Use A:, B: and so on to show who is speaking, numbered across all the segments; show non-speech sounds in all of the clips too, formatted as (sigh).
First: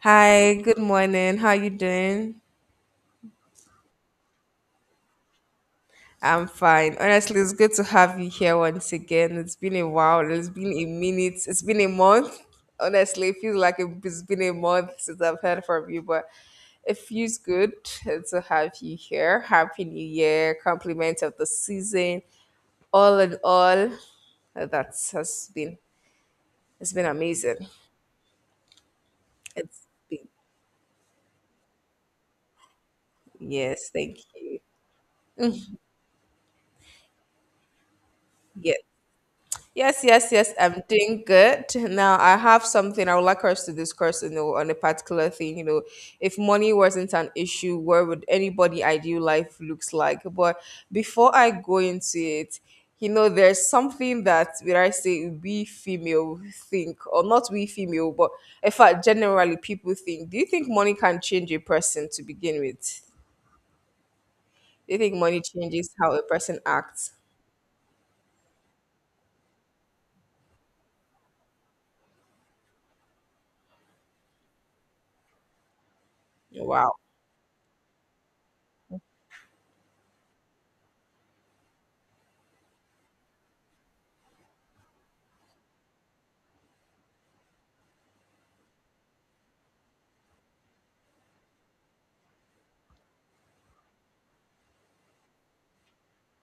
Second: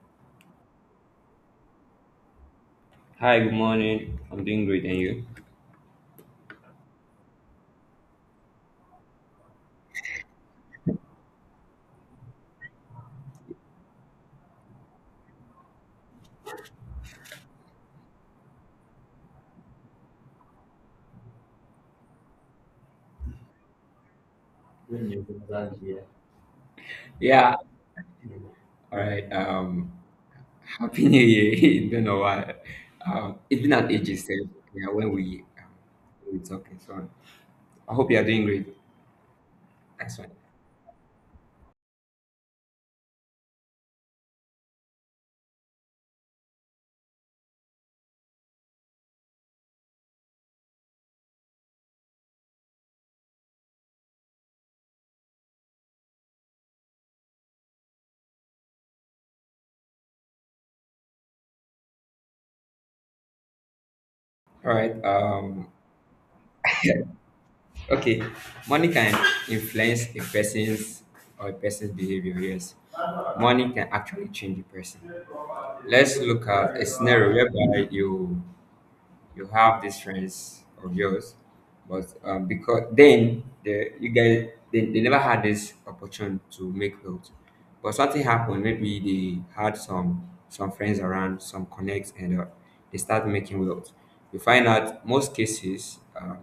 A: Hi, good morning. How you doing?
B: Hi, good morning. I'm doing great, and you?
A: I'm fine. Honestly, it's good to have you here once again. It's been a while. It's been a minute. It's been a month. Honestly, it feels like it's been a month since I've heard from you, but it feels good to have you here. Happy New Year, compliment of the season. All in all, that has been it's been
B: Yeah,
A: amazing.
B: all right.
A: It's been
B: Happy New Year. (laughs) Don't know why. It's been
A: Yes,
B: an age
A: thank
B: since
A: you.
B: yeah, when we talking. So I hope you are doing great.
A: Yes. Yes,
B: Next one.
A: yes, yes. I'm doing good. Now I have something I would like us to discuss on a particular thing. If money wasn't an issue, where would anybody ideal life looks like? But before I go into it, there's something that would I say we female think, or not we female, but in fact, generally people think. Do you think money can change a person to begin with?
B: All
A: Do
B: right.
A: you think money changes how a person
B: (laughs)
A: acts?
B: Okay. Money can influence a person's or a person's behavior. Yes, money can actually change a person. Let's look at a
A: Wow.
B: scenario whereby you have these friends of yours, but because then the you guys they never had this opportunity to make clothes, but something happened. Maybe they had some friends around, some connects, and they start making clothes. You find out most cases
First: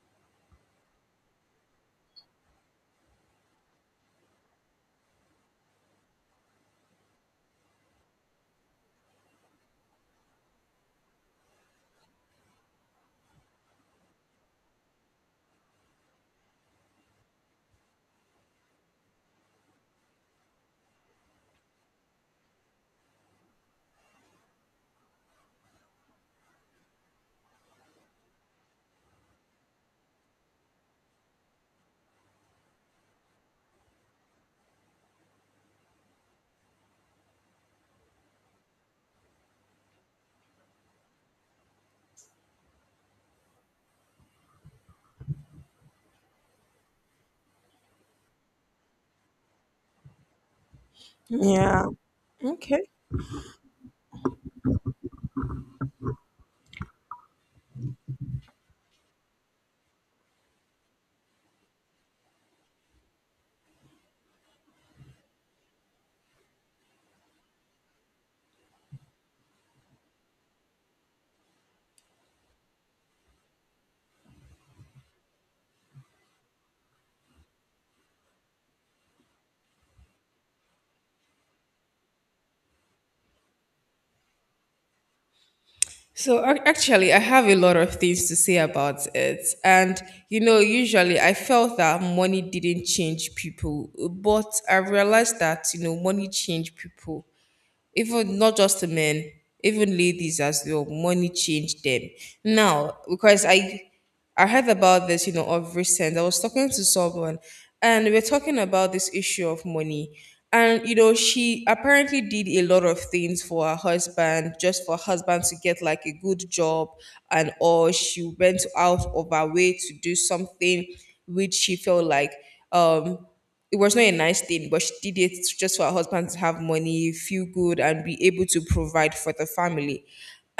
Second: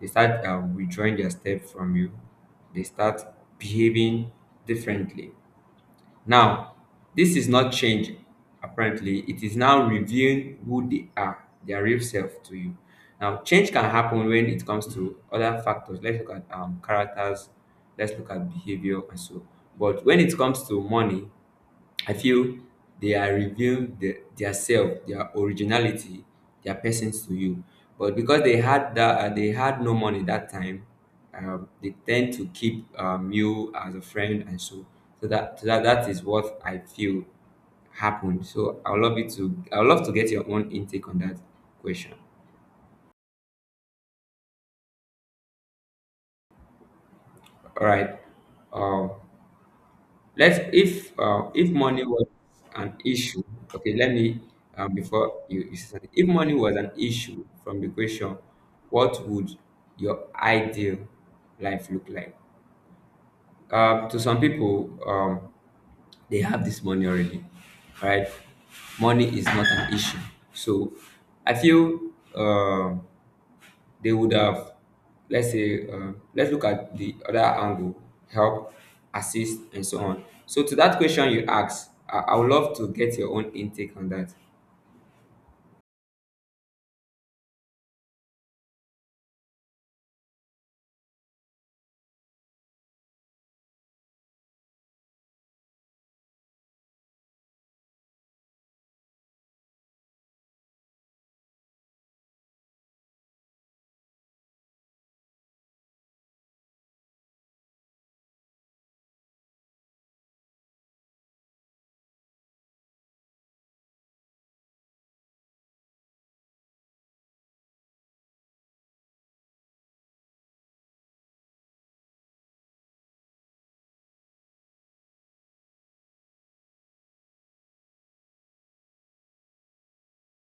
B: they start withdrawing their step from you. They start behaving differently now, this is not change apparently, it is now revealing who they are, their real self to you. Now, change can happen when it comes to other factors. Let's look at characters, let's look at behavior and so. But when it comes to money, I feel they are revealing their self, their originality, their persons to you. But because they had that, they had no money that time, they tend to keep you as a friend, and so so that that is what I feel happened. So I would love to get your own intake on that question. All right. Um, Let's if
A: Yeah.
B: money was
A: Okay.
B: an issue, okay. Let me before you say something. If money was an issue from the question, what would your ideal life look like? To some people, they have this money already, right? Money is not an issue. So I feel um they would have, let's say, let's look at the other angle, help, assist, and so on. So to that question you asked, I would love to get your own intake on that.
A: So actually, I have a lot of things to say about it. And usually I felt that money didn't change people, but I realized that money changed people even not just to men, even ladies as well. Money changed them. Now, because I heard about this, of recent. I was talking to someone and we are talking about this issue of money. And she apparently did a lot of things for her husband, just for her husband to get like a good job and all. She went out of her way to do something which she felt like um it was not a nice thing, but she did it just for her husband to have money, feel good, and be able to provide for the family.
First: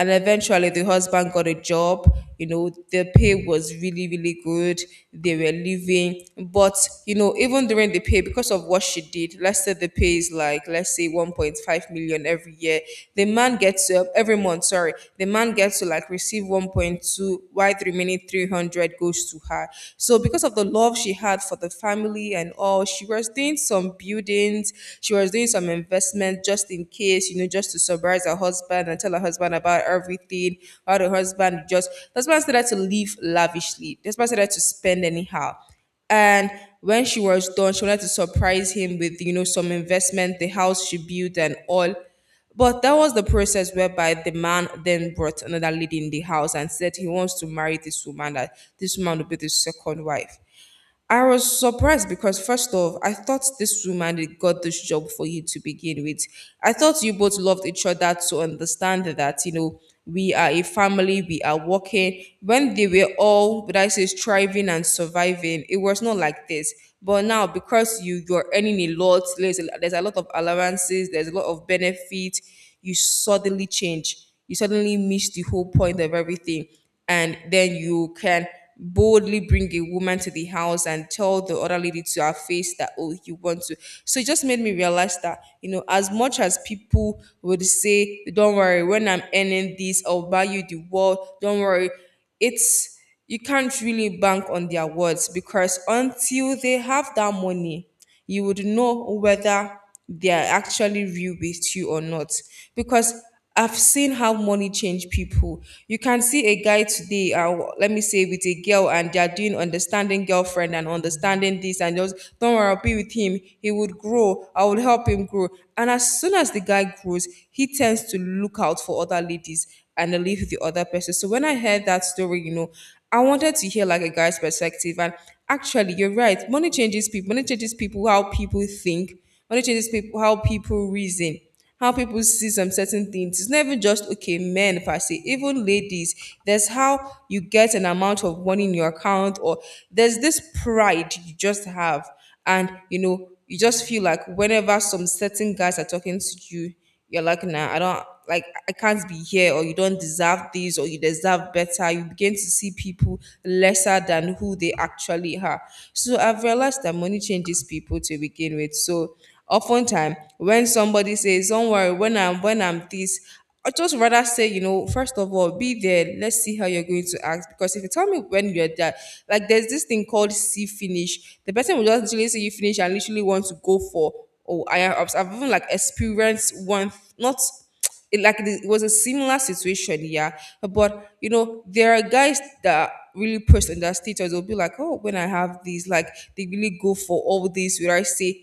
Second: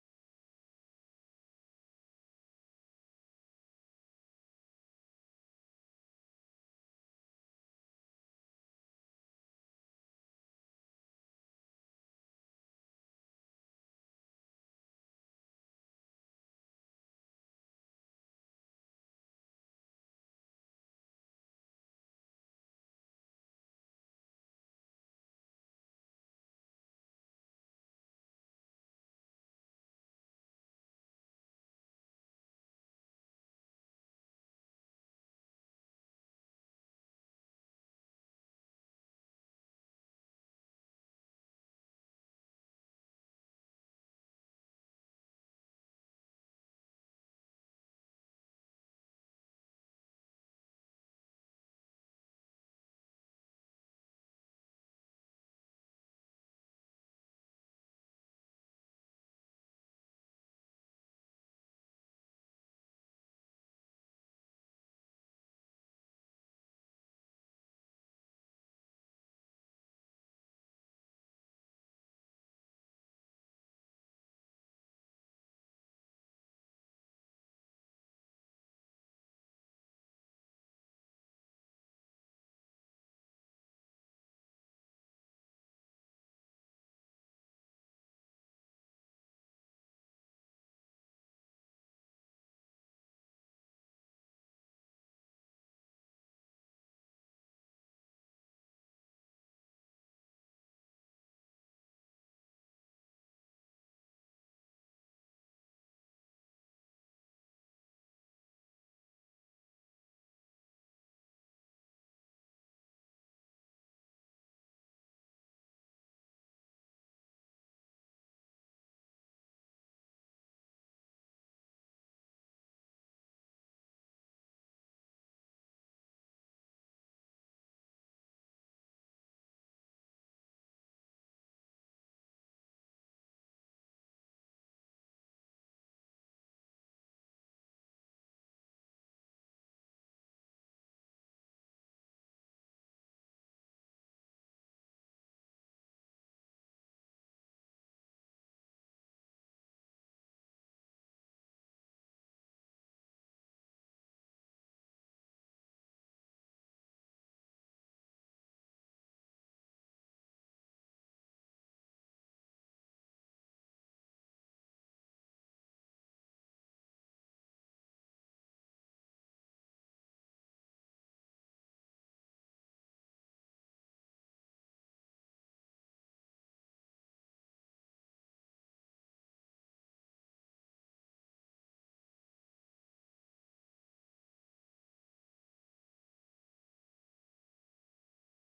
A: And eventually, the husband got a job. The pay was really, really good. They were living. But even during the pay, because of what she did, let's say the pay is like, let's say 1.5 million every year. The man gets to, every month, sorry, the man gets to like receive 1.2, why the remaining 300 goes to her. So, because of the love she had for the family and all. She was doing some buildings, she was doing some investment just in case, just to surprise her husband and tell her husband about everything. How the husband started to live lavishly. The husband started to spend anyhow. And when she was done, she wanted to surprise him with some investment, the house she built and all. But that was the process whereby the man then brought another lady in the house and said he wants to marry this woman, that this woman will be the second wife. I was surprised because first off, I thought this woman that got this job for you to begin with. I thought you both loved each other to understand that we are a family, we are working. When they were all, but I say striving and surviving, it was not like this. But now because you're earning a lot, there's a lot of allowances, there's a lot of benefit, you suddenly change. You suddenly miss the whole point of everything and then you can boldly bring a woman to the house and tell the other lady to her face that, oh, you want to. So it just made me realize that as much as people would say, don't worry, when I'm earning this, I'll buy you the world, don't worry. It's, you can't really bank on their words, because until they have that money you would know whether they are actually real with you or not, because I've seen how money change people. You can see a guy today, let me say, with a girl, and they are doing understanding girlfriend and understanding this, and just don't worry, I'll be with him. He would grow. I would help him grow. And as soon as the guy grows, he tends to look out for other ladies and then leave the other person. So when I heard that story, I wanted to hear like a guy's perspective. And actually, you're right. Money changes people. Money changes people how people think. Money changes people how people reason, how people see some certain things. It's not even just, okay, men per se, even ladies. There's how you get an amount of money in your account, or there's this pride you just have, and you just feel like whenever some certain guys are talking to you, you're like, nah, I don't like, I can't be here, or you don't deserve this, or you deserve better. You begin to see people lesser than who they actually are. So I've realized that money changes people to begin with. So oftentimes when somebody says, don't worry, when I'm this, I just rather say, first of all, be there. Let's see how you're going to act. Because if you tell me when you're there, like there's this thing called see finish. The person will just literally say you finish and literally want to go for. Oh, I've even like experienced one. Not it, like it was a similar situation, yeah. But there are guys that really push on their status. They'll be like, oh, when I have these, like, they really go for all this. Where I say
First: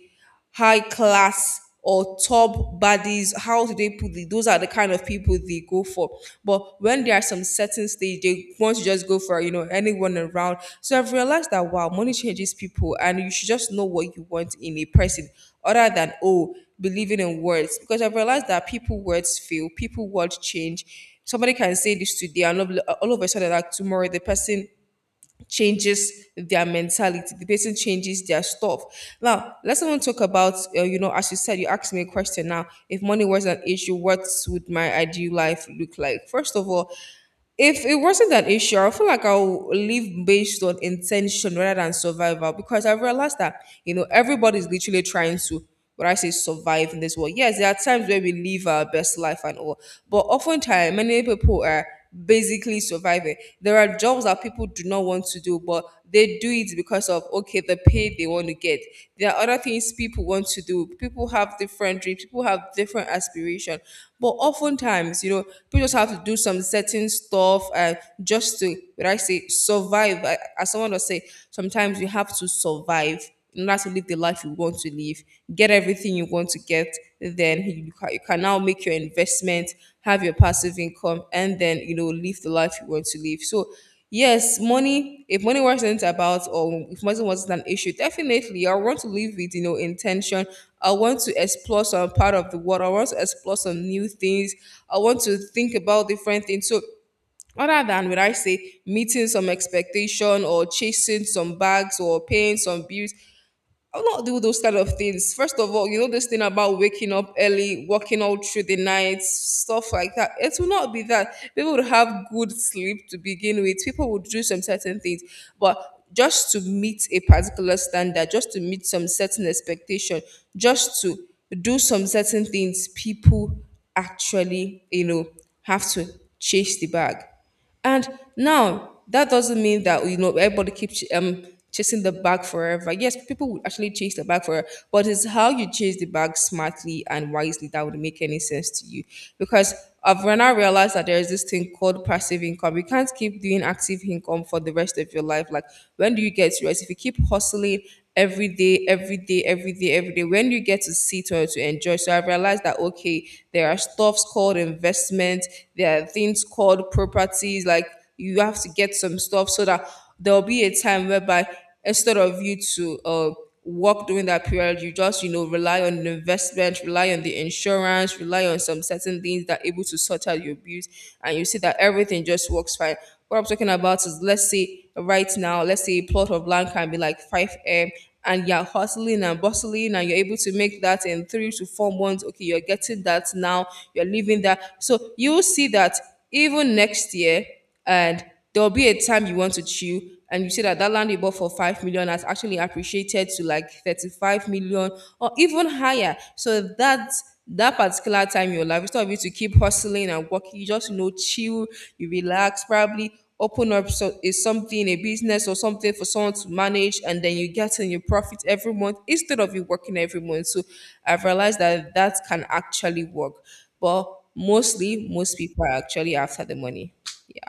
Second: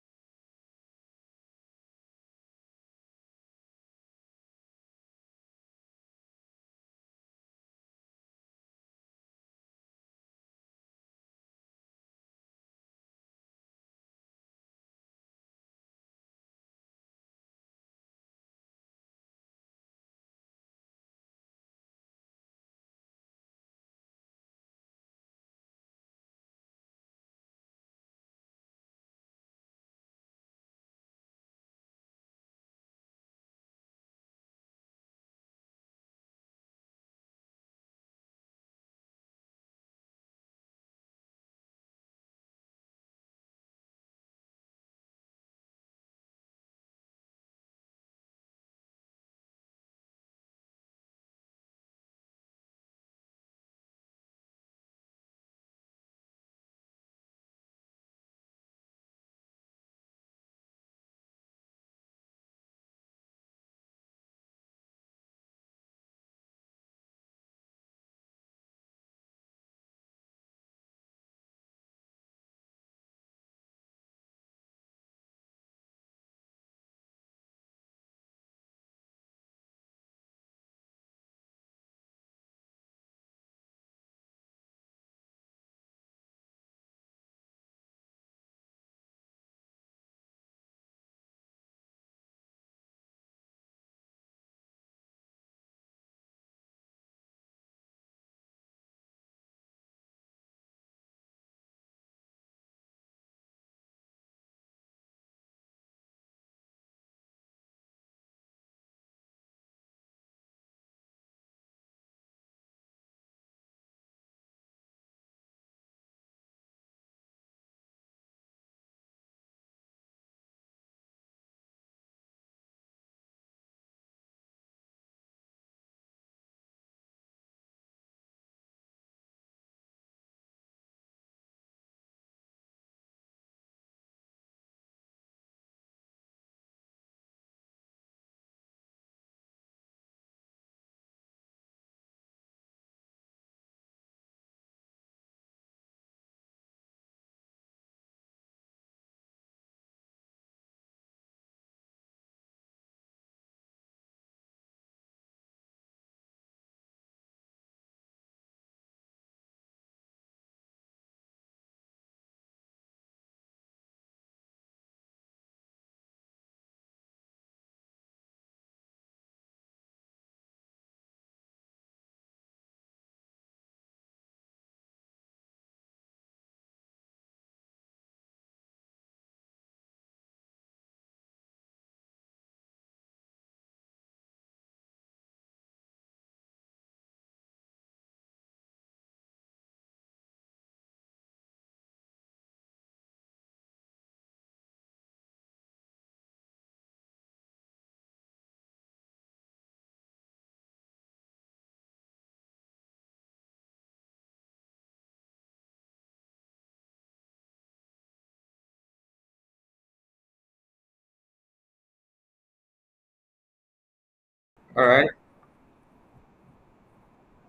A: high class or top bodies, how do they put it? Those are the kind of people they go for. But when there are some certain stage, they want to just go for anyone around. So I've realized that, wow, money changes people, and you should just know what you want in a person, other than, oh, believing in words. Because I've realized that people words fail, people words change. Somebody can say this today, and all of a sudden, like tomorrow, the person changes their mentality, the person changes their stuff. Now let's even talk about, as you said, you asked me a question, now if money was an issue, what would my ideal life look like? First of all, if it wasn't an issue, I feel like I'll live based on intention rather than survival, because I realized that everybody's literally trying to, what I say, survive in this world. Yes, there are times where we live our best life and all, but oftentimes many people are basically surviving. There are jobs that people do not want to do, but they do it because of, okay, the pay they want to get. There are other things people want to do. People have different dreams, people have different aspirations. But oftentimes, people just have to do some certain stuff and just to what I say survive. As someone was say, sometimes you have to survive in order to live the life you want to live, get everything you want to get. Then you can now make your investment, have your passive income, and then live the life you want to live. So yes, money. If money wasn't about, or if money wasn't an issue, definitely I want to live with intention. I want to explore some part of the world. I want to explore some new things. I want to think about different things. So other than, would I say, meeting some expectation or chasing some bags or paying some bills, I'll not do those kind of things. First of all, this thing about waking up early, working all through the night, stuff like that. It will not be that. People would have good sleep to begin with. People would do some certain things. But just to meet a particular standard, just to meet some certain expectation, just to do some certain things, people actually have to chase the bag. And now that doesn't mean that everybody keeps chasing the bag forever. Yes, people would actually chase the bag forever, but it's how you chase the bag smartly and wisely that would make any sense to you. Because I've now realized that there is this thing called passive income. You can't keep doing active income for the rest of your life. Like, when do you get to rest? If you keep hustling every day, every day, every day, every day. When you get to sit or to enjoy, so I realized that, okay, there are stuffs called investment, there are things called properties. Like, you have to get some stuff so that there'll be a time whereby instead of you to work during that period, you just, rely on the investment, rely on the insurance, rely on some certain things that are able to sort out your bills, and you see that everything just works fine. What I'm talking about is, let's say right now, let's say a plot of land can be like 5M and you're hustling and bustling and you're able to make that in 3 to 4 months. Okay, you're getting that now, you're living that. So you will see that even next year, and there'll be a time you want to chill and you see that that land you bought for 5 million has actually appreciated to like 35 million or even higher. So that that particular time in your life, instead of you to keep hustling and working, you just chill, you relax, probably open up so, is something a business or something for someone to manage, and then you get in your profit every month instead of you working every month. So I've realized that that can actually work, but
B: All
A: mostly
B: right.
A: most people are actually after the money. Yeah.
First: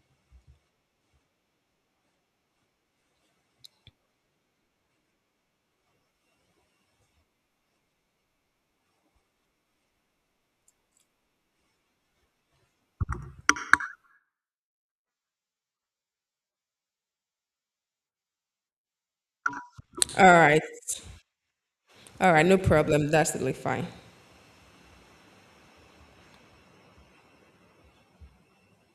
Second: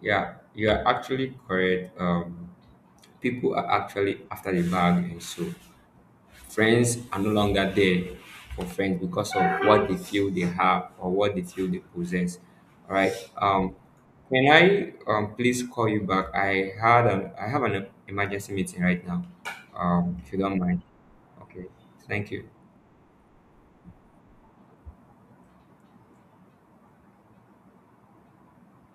B: Yeah, you are actually correct. People are actually after the bag and so. Friends are no longer there for friends because of what they feel they have or what they feel they possess. All right. Can I please call you back? I have an emergency meeting right now.
A: All
B: If you don't
A: right.
B: mind. Okay. Thank
A: All right.
B: you.
A: No problem. That's totally fine.